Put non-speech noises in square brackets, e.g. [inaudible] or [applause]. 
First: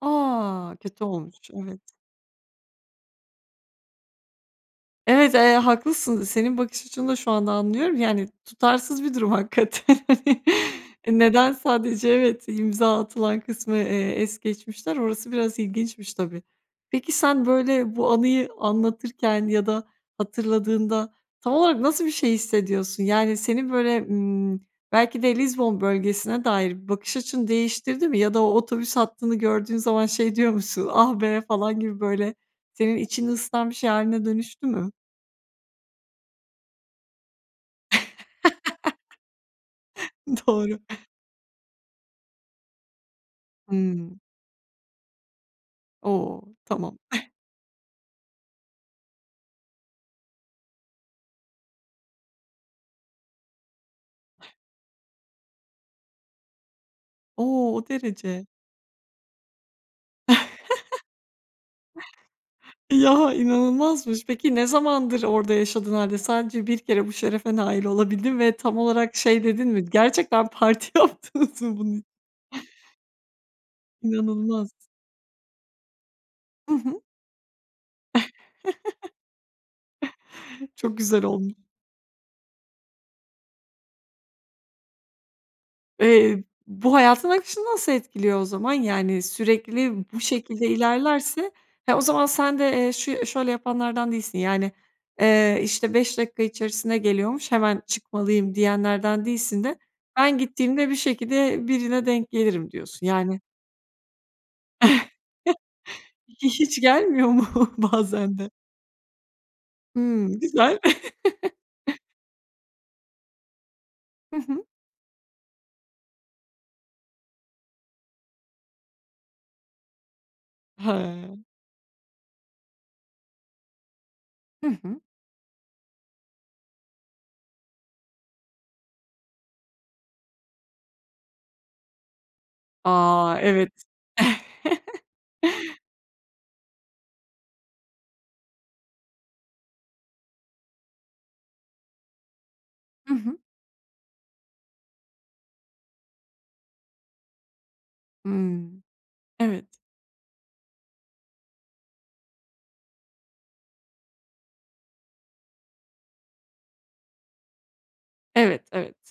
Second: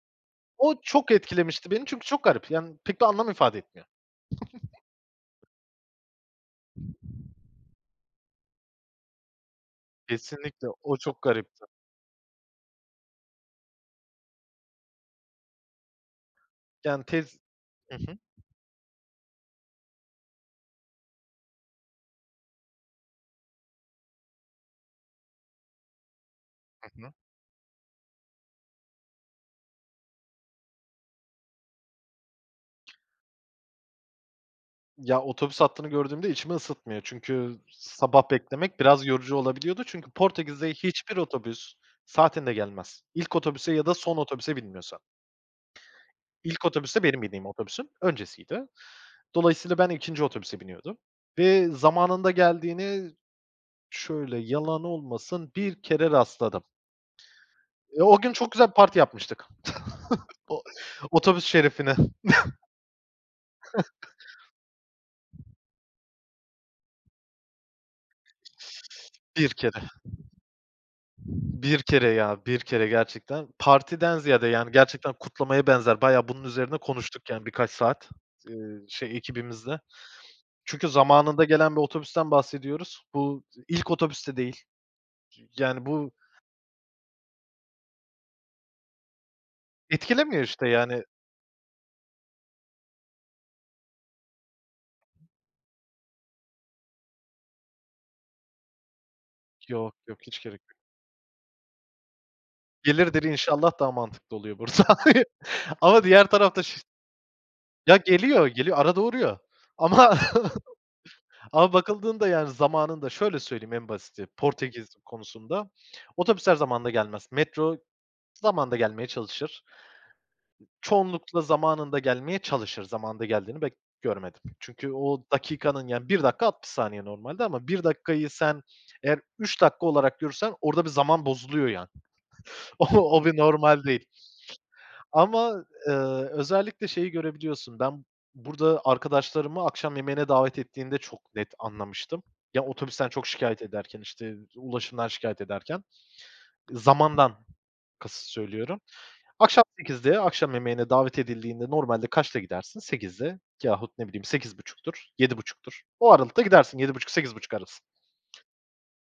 A! O Kötü çok olmuş. etkilemişti Evet. beni çünkü çok garip yani pek bir anlam ifade etmiyor. Evet, eee, haklısın. Senin bakış açını da şu anda anlıyorum. Yani tutarsız bir durum hakikaten. [chuckles] Kesinlikle, o E, çok neden garipti. sadece Evet. İmza atılan kısmı, eee, es geçmişler? Orası biraz ilginçmiş, tabii. Yani Peki tez sen, böyle, Hı bu hı. anıyı anlatırken ya da hatırladığında tam olarak nasıl bir şey hissediyorsun? Yani senin, böyle, ımm, belki de Lizbon bölgesine dair Hı hı. bakış açını değiştirdi mi ya da o otobüs hattını gördüğün zaman şey diyor musun, "Ah, be!" falan gibi böyle senin içini ısıtan bir şey hâline dönüştü mü? Ya, otobüs hattını gördüğümde içimi ısıtmıyor çünkü sabah beklemek biraz [laughs] yorucu olabiliyordu. Çünkü Portekiz'de Doğru. hiçbir otobüs saatinde gelmez. İlk otobüse ya da son Hımm. otobüse binmiyorsan. O! İlk Tamam. otobüs de benim [chuckles] bindiğim otobüsün öncesiydi. Dolayısıyla ben 2'nci otobüse biniyordum ve zamanında geldiğini -şöyle, yalan olmasın 1 kere rastladım. O! O Eee, o gün derece. çok güzel parti yapmıştık [chuckles] o [chuckles] otobüs şerefine. Ya, inanılmazmış. Peki ne zamandır orada [chuckles] yaşadığın hâlde sadece 1 kere bu şerefe nail olabildin ve tam olarak şey 1 dedin mi? kere. "Gerçekten parti yaptınız mı 1 bunun i" kere ya, 1 kere gerçekten. Partiden ziyade İnanılmaz. yani gerçekten kutlamaya benzer, bayağı bunun Hı üzerine hı. konuştuk yani birkaç saat, ııı, [chuckles] şey, ekibimizle. Çünkü Çok güzel zamanında olmu gelen bir otobüsten bahsediyoruz. Bu ilk otobüs de değil. Yani bu Eee, bu hayatın akışını nasıl etkiliyor o zaman? Yani sürekli bu Etkilemiyor şekilde işte, yani. ilerlerse he, o zaman sen de, eee, şu ya şöyle yapanlardan değilsin yani, eee, işte, 5 dakika içerisinde geliyormuş hemen çıkmalıyım diyenlerden değilsin de Yok, yok, ben hiç gerek yok. gittiğimde bir şekilde birine denk gelirim diyorsun. Gelirdir Yani inşallah daha mantıklı oluyor burada [chuckles] [unintelligible] ama diğer Hi tarafta ş hiç gelmiyor mu Ya, bazen geliyor, de? geliyor, arada uğruyor. Ama Imm, [chuckles] güzel. ama [chuckles] bakıldığında yani zamanında şöyle söyleyeyim en basiti Hı hı. Portekiz konusunda: Otobüsler zamanında gelmez. Metro zamanında gelmeye çalışır. He. Çoğunlukla zamanında gelmeye çalışır, zamanında geldiğini pek görmedim. Hı Çünkü hı. o dakikanın yani 1 dakika 60 saniye normalde ama 1 dakikayı sen eğer 3 dakika olarak görürsen orada bir zaman bozuluyor yani. [chuckles] O o A! bir Evet. normal değil. [chuckles] Ama, eee, özellikle şeyi görebiliyorsun. Ben burada arkadaşlarıma akşam yemeğine davet ettiğinde çok net anlamıştım. Ya otobüsten Hı çok hı. şikâyet ederken, işte, ulaşımdan şikâyet ederken. Iıı, zamandan kasıt söylüyorum. Hımm, Akşam evet. 20.00'de akşam yemeğine davet edildiğinde normalde kaçta gidersin? 20.00'da yahut, ne bileyim, 20.30'dur, 19.30'dur. O aralıkta gidersin, 19.30-20.30 arası. Evet, evet.